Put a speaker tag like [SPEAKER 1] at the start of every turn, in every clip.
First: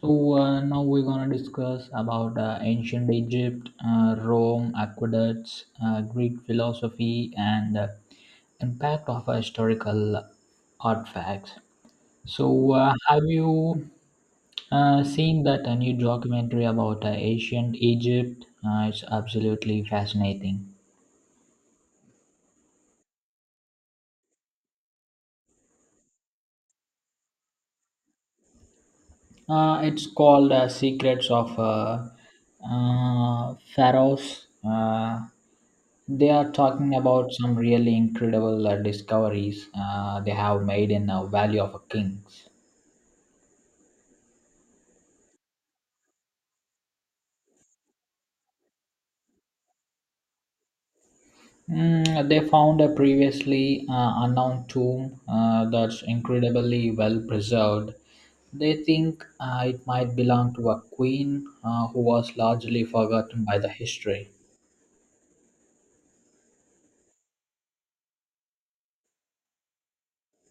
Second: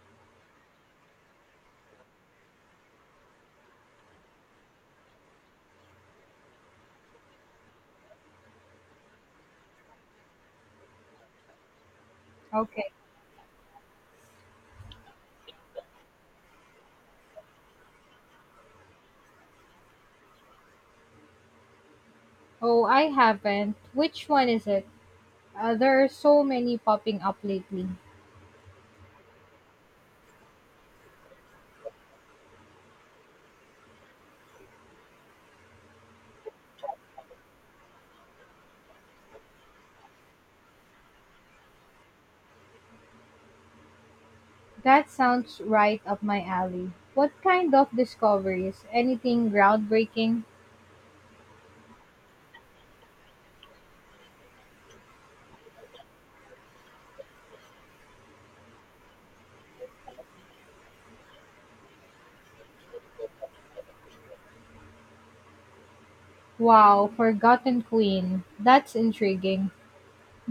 [SPEAKER 1] Now we're gonna discuss about ancient Egypt, Rome, aqueducts, Greek philosophy, and impact of historical artifacts.
[SPEAKER 2] Okay.
[SPEAKER 1] Have you seen that a new documentary about ancient Egypt? It's absolutely fascinating.
[SPEAKER 2] Oh, I haven't. Which one is it? There are so many popping up lately.
[SPEAKER 1] It's called Secrets of Pharaohs. They are talking about some really incredible discoveries they have made in the Valley of Kings.
[SPEAKER 2] That sounds right up my alley. What kind of discoveries? Anything groundbreaking?
[SPEAKER 1] Mm, they found a previously unknown tomb that's incredibly well preserved. They think it might belong to a queen who was largely forgotten by the history.
[SPEAKER 2] Wow, Forgotten Queen. That's intriguing.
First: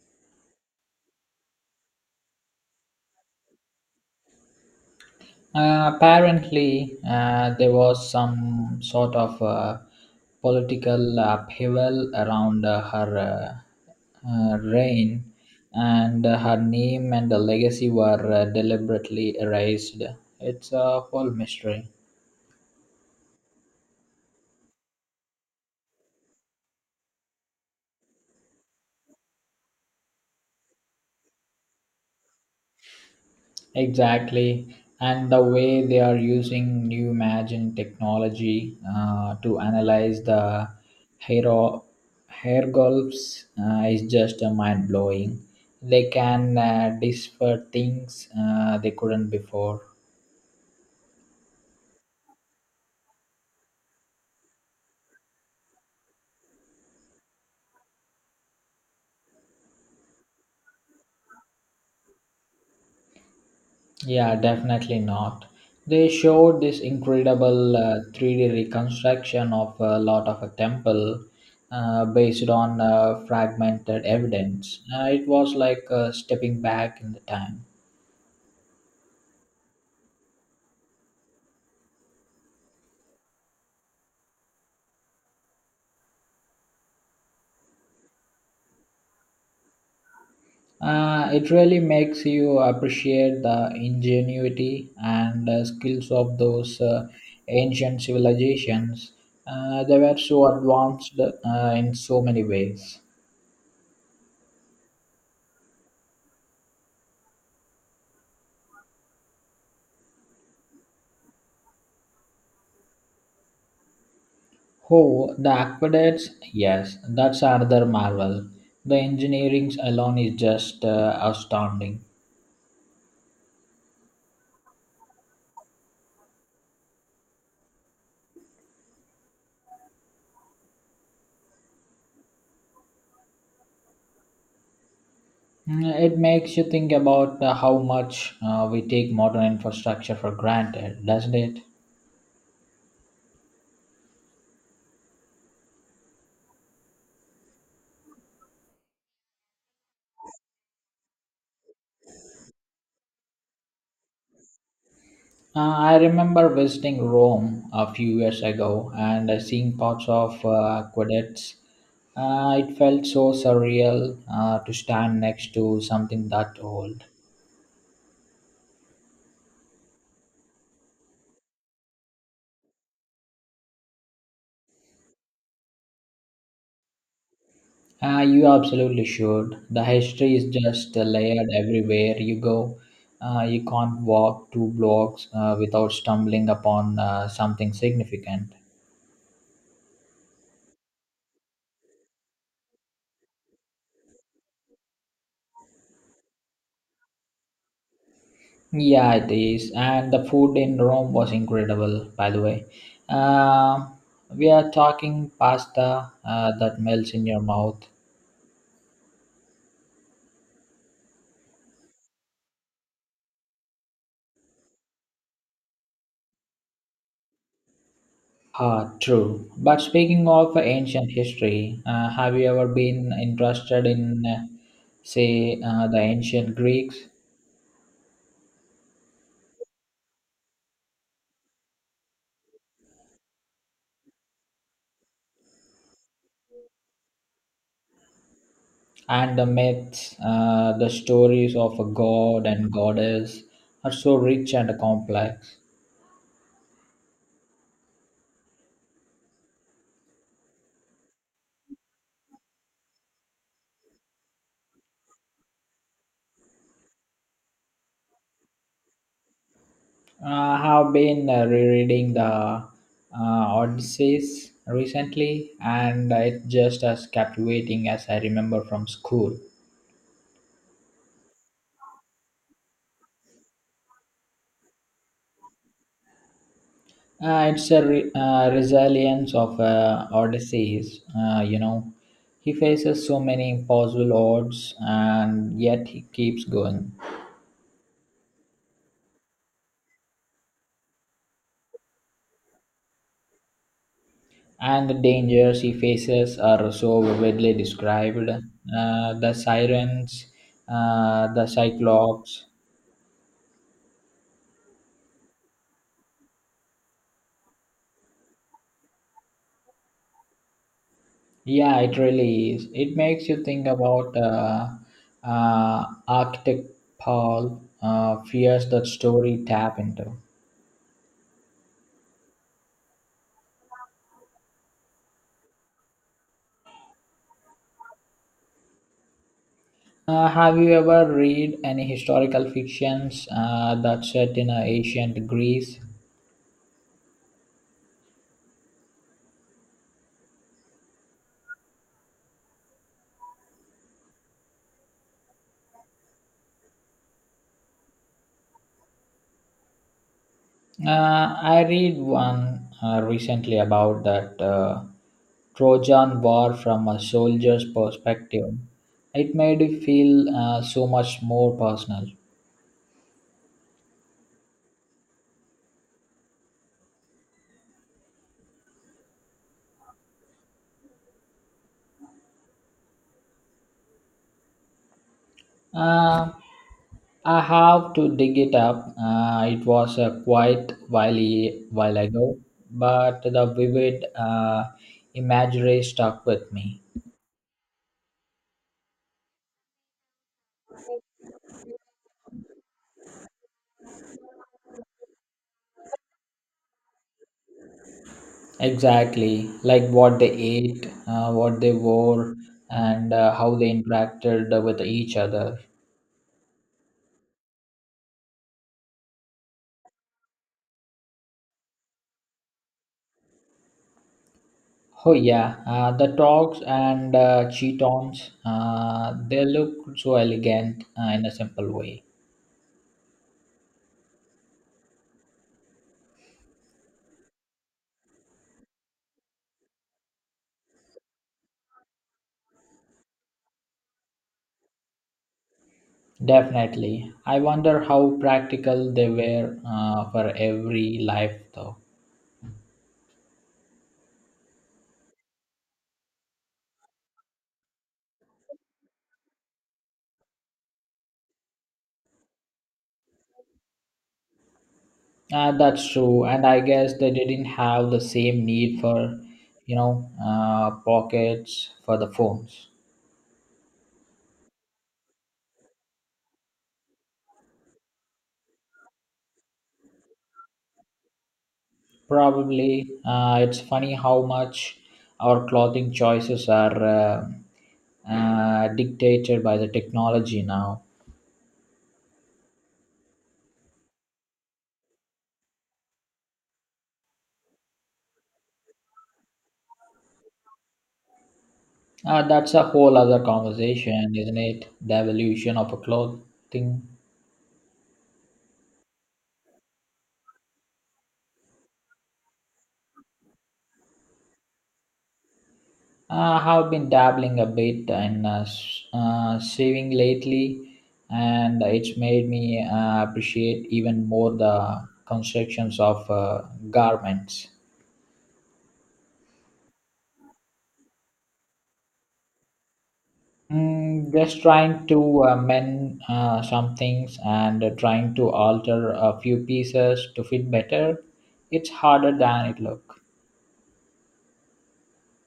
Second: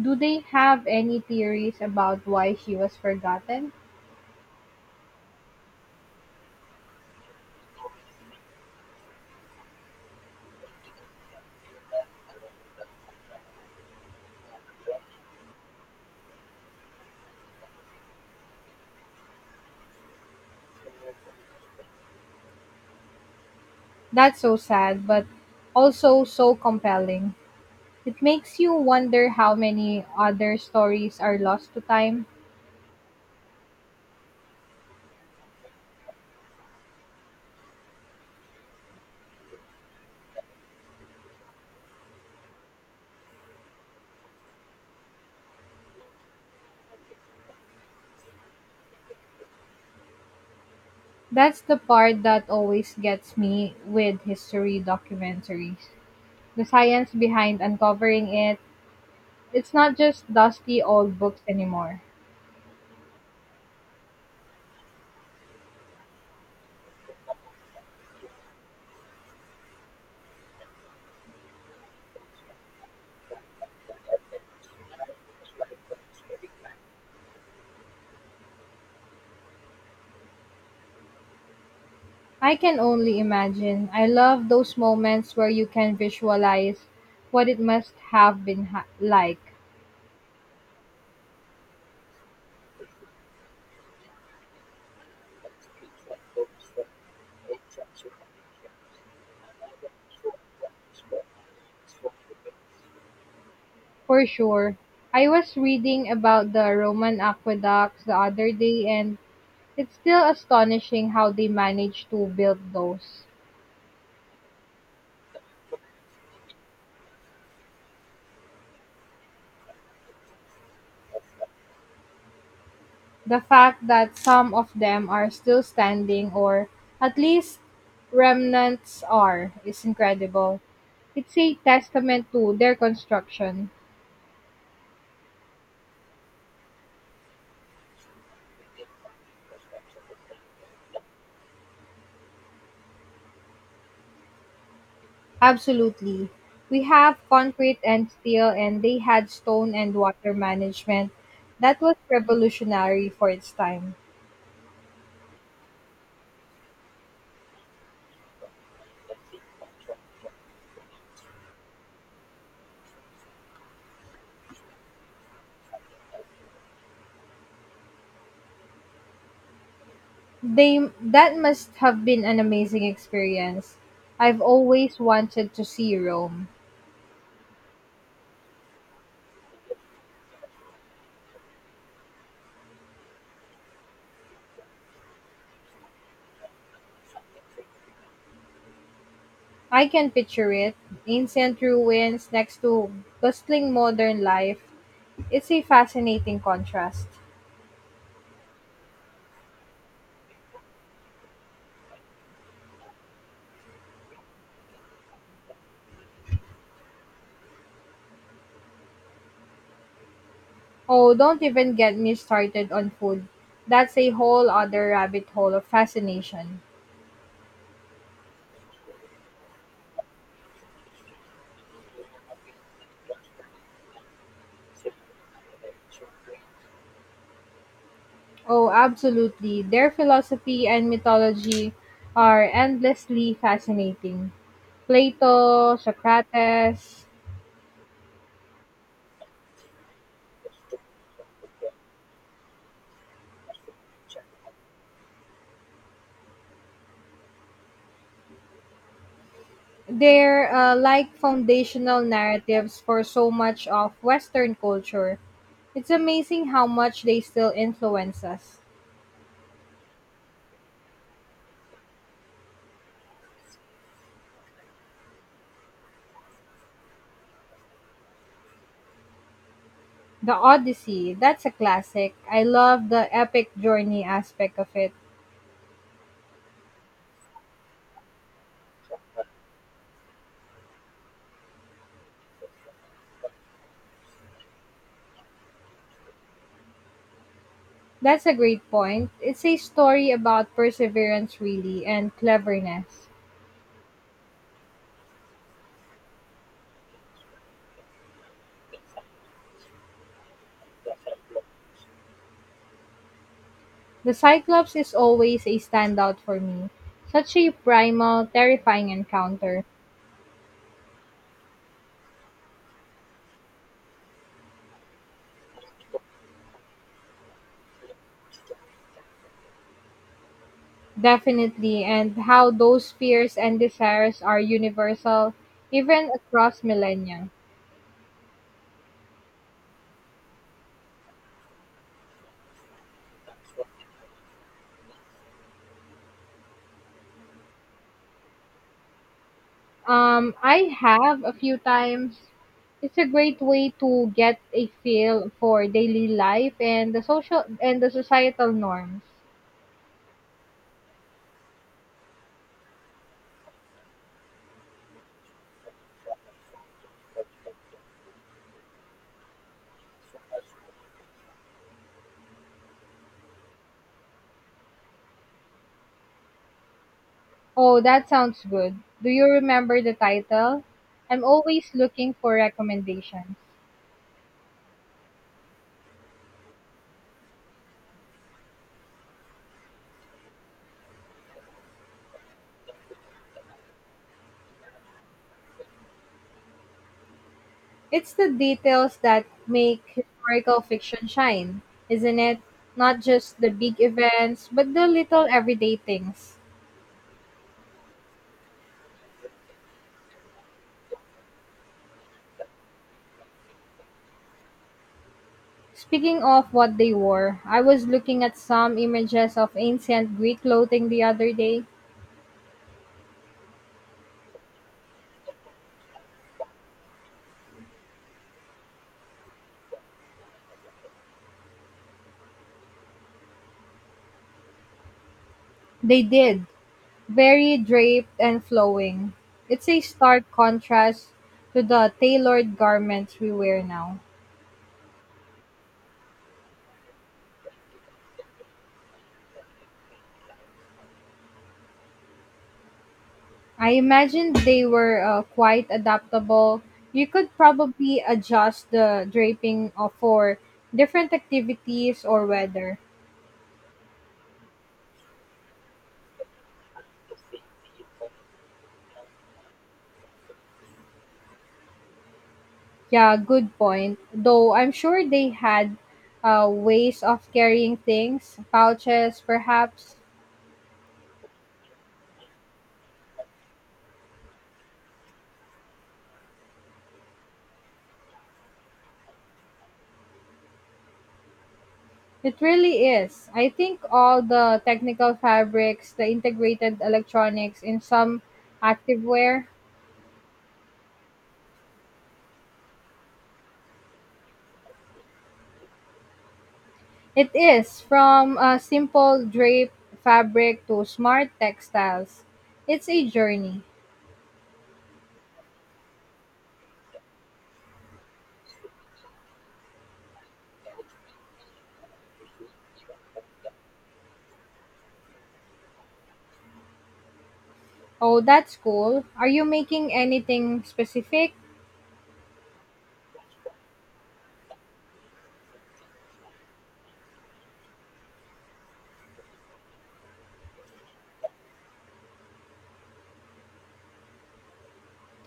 [SPEAKER 2] Do they have any theories about why she was forgotten?
[SPEAKER 1] Apparently, there was some sort of political upheaval around her reign, and her name and the legacy were deliberately erased. It's a whole mystery.
[SPEAKER 2] That's so sad, but also so compelling. It makes you wonder how many other stories are lost to time.
[SPEAKER 1] Exactly, and the way they are using new imaging technology to analyze the hair hair gulps is just mind blowing. They can decipher things they couldn't before.
[SPEAKER 2] That's the part that always gets me with history documentaries. The science behind uncovering it, it's not just dusty old books anymore.
[SPEAKER 1] Yeah, definitely not. They showed this incredible 3D reconstruction of a lot of a temple based on fragmented evidence. It was like stepping back in the time.
[SPEAKER 2] I can only imagine. I love those moments where you can visualize what it must have been like.
[SPEAKER 1] It really makes you appreciate the ingenuity and skills of those ancient civilizations. They were so advanced in so many ways.
[SPEAKER 2] For sure. I was reading about the Roman aqueducts the other day and it's still astonishing how they managed to build those.
[SPEAKER 1] Oh, the aqueducts? Yes, that's another marvel. The engineering alone is just astounding.
[SPEAKER 2] The fact that some of them are still standing, or at least remnants are, is incredible. It's a testament to their construction.
[SPEAKER 1] Mm, it makes you think about how much we take modern infrastructure for granted, doesn't it?
[SPEAKER 2] Absolutely. We have concrete and steel, and they had stone and water management. That was revolutionary for its time.
[SPEAKER 1] I remember visiting Rome a few years ago and seeing parts of aqueducts. It felt so surreal to stand next to something that old.
[SPEAKER 2] They that must have been an amazing experience. I've always wanted to see Rome.
[SPEAKER 1] You absolutely should. The history is just layered everywhere you go. You can't walk two blocks without stumbling upon something significant.
[SPEAKER 2] I can picture it. Ancient ruins next to bustling modern life. It's a fascinating contrast.
[SPEAKER 1] Yeah, it is. And the food in Rome was incredible, by the way. Uh, we are talking pasta that melts in your mouth.
[SPEAKER 2] Oh, don't even get me started on food. That's a whole other rabbit hole of fascination.
[SPEAKER 1] Ah, true. But speaking of ancient history, have you ever been interested in, say, the ancient Greeks?
[SPEAKER 2] Oh, absolutely. Their philosophy and mythology are endlessly fascinating. Plato, Socrates,
[SPEAKER 1] And the myths, the stories of a god and goddess are so rich and complex.
[SPEAKER 2] they're like foundational narratives for so much of Western culture. It's amazing how much they still influence us.
[SPEAKER 1] I have been rereading the Odysseys recently, and it's just as captivating as I remember from school.
[SPEAKER 2] The Odyssey, that's a classic. I love the epic journey aspect of it.
[SPEAKER 1] It's a resilience of Odysseus, you know. He faces so many impossible odds, and yet he keeps going.
[SPEAKER 2] That's a great point. It's a story about perseverance, really, and cleverness.
[SPEAKER 1] And the dangers he faces are so vividly described. The sirens, the cyclops.
[SPEAKER 2] The Cyclops is always a standout for me. Such a primal, terrifying encounter.
[SPEAKER 1] Yeah, it really is. It makes you think about Arctic Paul, fears that story tap into.
[SPEAKER 2] Definitely, and how those fears and desires are universal, even across millennia.
[SPEAKER 1] Have you ever read any historical fictions that set in ancient Greece?
[SPEAKER 2] I have a few times. It's a great way to get a feel for daily life and the social and the societal norms.
[SPEAKER 1] I read one recently about that Trojan War from a soldier's perspective. It made it feel so much more personal.
[SPEAKER 2] Oh, that sounds good. Do you remember the title? I'm always looking for recommendations.
[SPEAKER 1] Uh, I have to dig it up. It was quite while ago, but the vivid imagery stuck with me.
[SPEAKER 2] It's the details that make historical fiction shine, isn't it? Not just the big events, but the little everyday things.
[SPEAKER 1] Exactly, like what they ate, what they wore, and how they interacted with each other.
[SPEAKER 2] Speaking of what they wore, I was looking at some images of ancient Greek clothing the other day.
[SPEAKER 1] Oh yeah, the dogs and cheetons, they look so elegant in a simple way.
[SPEAKER 2] They did, very draped and flowing. It's a stark contrast to the tailored garments we wear now.
[SPEAKER 1] Definitely. I wonder how practical they were for every life though.
[SPEAKER 2] I imagine they were quite adaptable. You could probably adjust the draping for different activities or weather.
[SPEAKER 1] That's true, and I guess they didn't have the same need for, pockets for the phones.
[SPEAKER 2] Yeah, good point. Though I'm sure they had ways of carrying things, pouches perhaps.
[SPEAKER 1] Probably, it's funny how much our clothing choices are dictated by the technology now.
[SPEAKER 2] It really is. I think all the technical fabrics, the integrated electronics in some activewear,
[SPEAKER 1] That's a whole other conversation, isn't it? The evolution of a clothing.
[SPEAKER 2] it is, from a simple drape fabric to smart textiles. It's a journey.
[SPEAKER 1] I have been dabbling a bit in sewing lately, and it's made me appreciate even more the constructions of garments.
[SPEAKER 2] Oh, that's cool. Are you making anything specific?
[SPEAKER 1] Mm, just trying to mend some things and trying to alter a few pieces to fit better. It's harder than it looks.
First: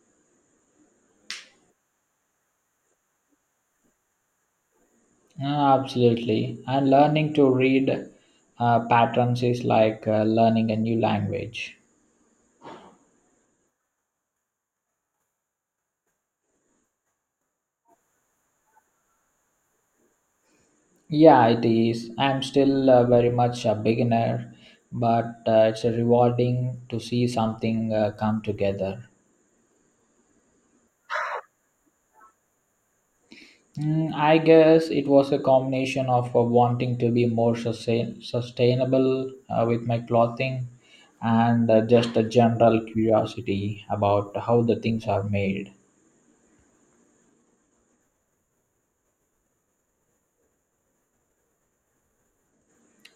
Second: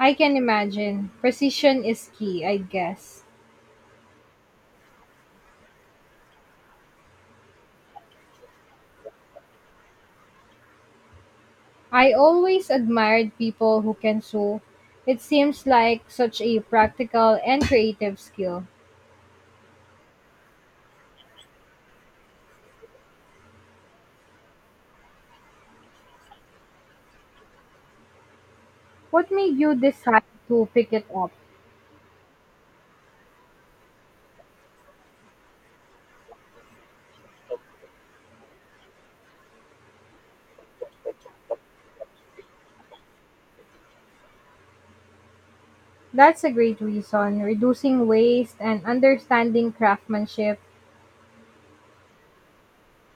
[SPEAKER 2] I can imagine. Precision is key, I guess.
[SPEAKER 1] Yeah, absolutely. And learning to read patterns is like learning a new language.
[SPEAKER 2] I always admired people who can sew. It seems like such a practical and creative skill.
[SPEAKER 1] Yeah, it is. I'm still very much a beginner, but it's rewarding to see something come together.
[SPEAKER 2] What made you decide to pick it up?
[SPEAKER 1] Mm, I guess it was a combination of wanting to be more sustainable with my clothing and just a general curiosity about how the things are made.
[SPEAKER 2] That's a great reason. Reducing waste and understanding craftsmanship.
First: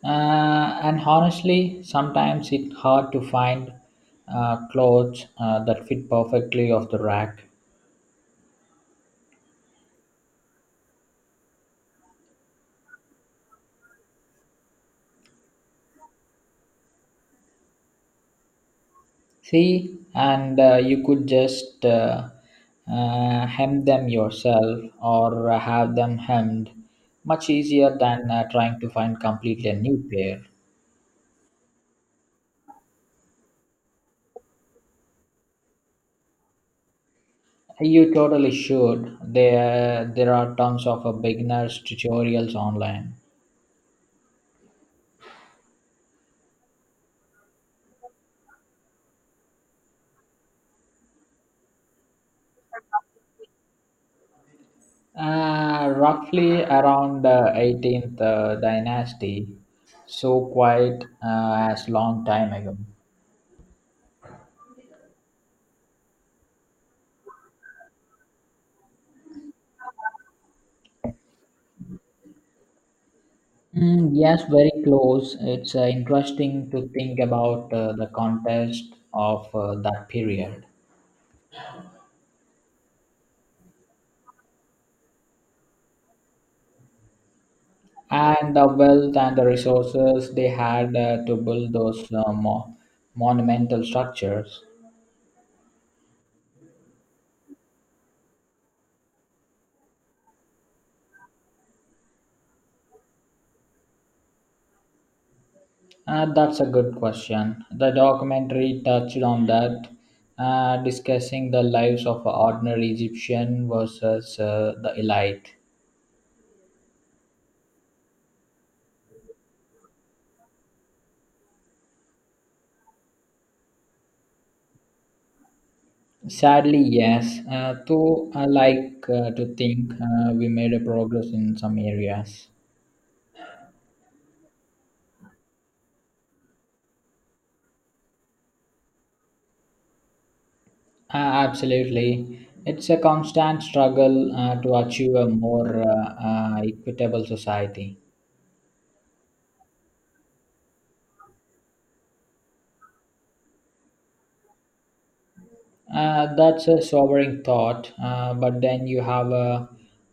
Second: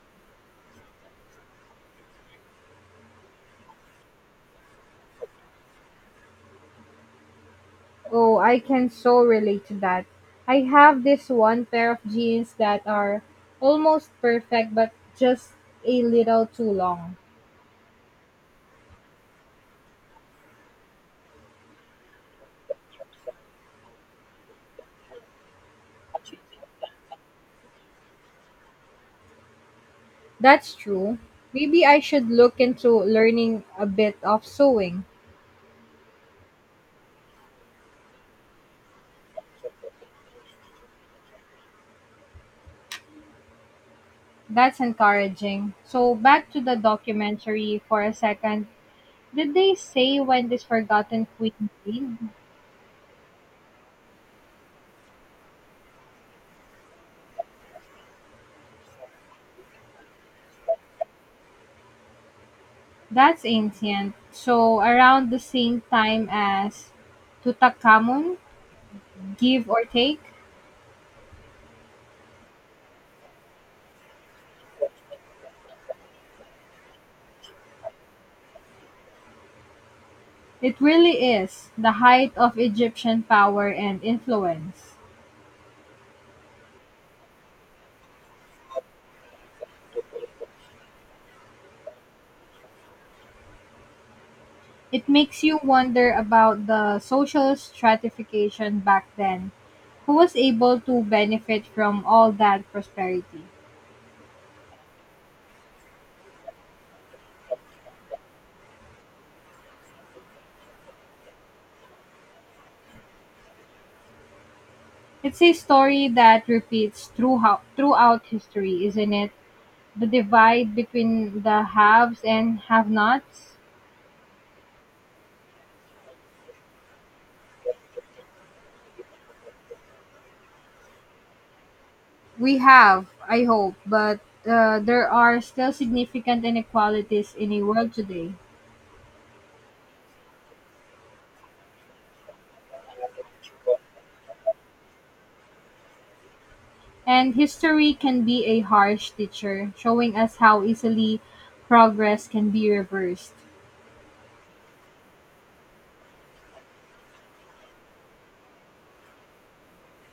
[SPEAKER 1] And honestly, sometimes it's hard to find clothes that fit perfectly off the rack.
[SPEAKER 2] Oh, I can so relate to that. I have this one pair of jeans that are almost perfect but just a little too long.
[SPEAKER 1] See, and you could just hem them yourself or have them hemmed. Much easier than trying to find completely a new pair.
[SPEAKER 2] That's true. Maybe I should look into learning a bit of sewing.
[SPEAKER 1] You totally should. There are tons of beginners tutorials online.
[SPEAKER 2] That's encouraging. So, back to the documentary for a second. Did they say when this forgotten queen lived?
[SPEAKER 1] Roughly around the 18th dynasty, so quite as long time ago.
[SPEAKER 2] That's ancient. So, around the same time as Tutankhamun, give or take?
[SPEAKER 1] Mm, yes, very close. It's interesting to think about the context of that period,
[SPEAKER 2] It really is the height of Egyptian power and influence.
[SPEAKER 1] and the wealth and the resources they had to build those monumental structures.
[SPEAKER 2] It makes you wonder about the social stratification back then. Who was able to benefit from all that prosperity?
[SPEAKER 1] That's a good question. The documentary touched on that, discussing the lives of ordinary Egyptian versus the
[SPEAKER 2] It's
[SPEAKER 1] elite.
[SPEAKER 2] a story that repeats throughout history, isn't it? The divide between the haves and have nots?
[SPEAKER 1] Sadly, yes. Though I like to think we made a progress in some areas.
[SPEAKER 2] We have, I hope, but there are still significant inequalities in the world today.
[SPEAKER 1] Uh, Absolutely. It's a constant struggle to achieve a more equitable
[SPEAKER 2] And history
[SPEAKER 1] society.
[SPEAKER 2] can be a harsh teacher, showing us how easily progress can be reversed.
[SPEAKER 1] That's a sobering thought, but then you have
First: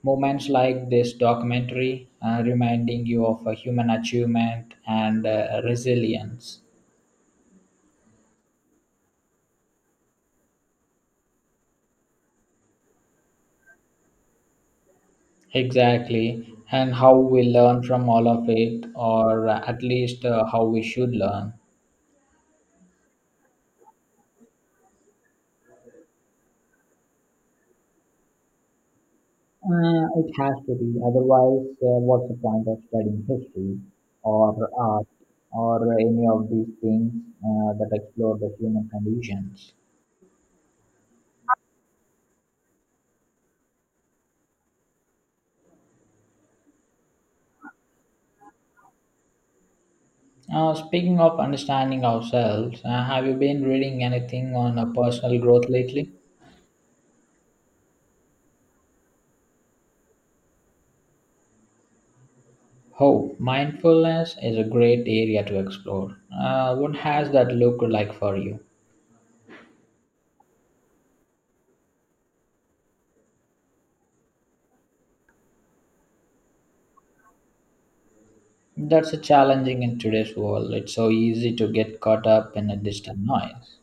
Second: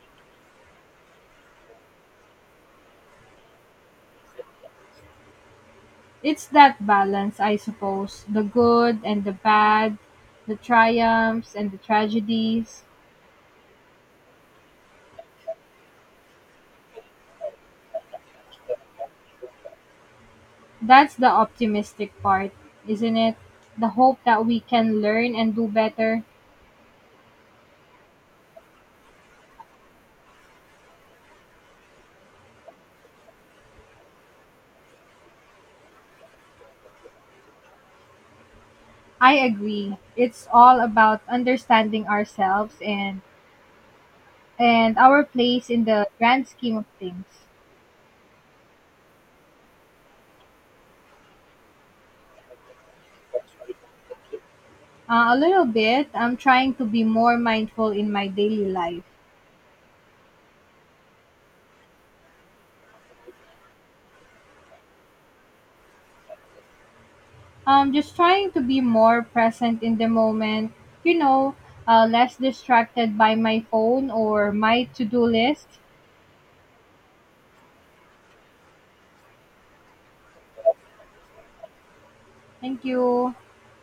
[SPEAKER 1] moments like this documentary reminding you of a human achievement and
[SPEAKER 2] It's
[SPEAKER 1] resilience.
[SPEAKER 2] that balance, I suppose, the good and the bad, the triumphs and the tragedies.
[SPEAKER 1] Exactly, and how we learn from all of it, or at least how we should
[SPEAKER 2] That's the
[SPEAKER 1] learn.
[SPEAKER 2] optimistic part, isn't it? The hope that we can learn and do better.
[SPEAKER 1] It has to be, otherwise, what's the point of studying history or art or any of these things that explore the human
[SPEAKER 2] I
[SPEAKER 1] conditions?
[SPEAKER 2] agree. It's all about understanding ourselves and our place in the grand scheme of things.
[SPEAKER 1] Speaking of understanding ourselves, have you been reading anything on
[SPEAKER 2] A
[SPEAKER 1] personal
[SPEAKER 2] little
[SPEAKER 1] growth
[SPEAKER 2] bit.
[SPEAKER 1] lately?
[SPEAKER 2] I'm trying to be more mindful in my daily life.
[SPEAKER 1] Oh, mindfulness is a great area to explore. What has that looked
[SPEAKER 2] I'm
[SPEAKER 1] like
[SPEAKER 2] just
[SPEAKER 1] for
[SPEAKER 2] trying
[SPEAKER 1] you?
[SPEAKER 2] to be more present in the moment, you know, less distracted by my phone or my to do list.
[SPEAKER 1] That's a challenging in today's world. It's so easy to get caught up in a
[SPEAKER 2] Thank
[SPEAKER 1] distant
[SPEAKER 2] you.
[SPEAKER 1] noise.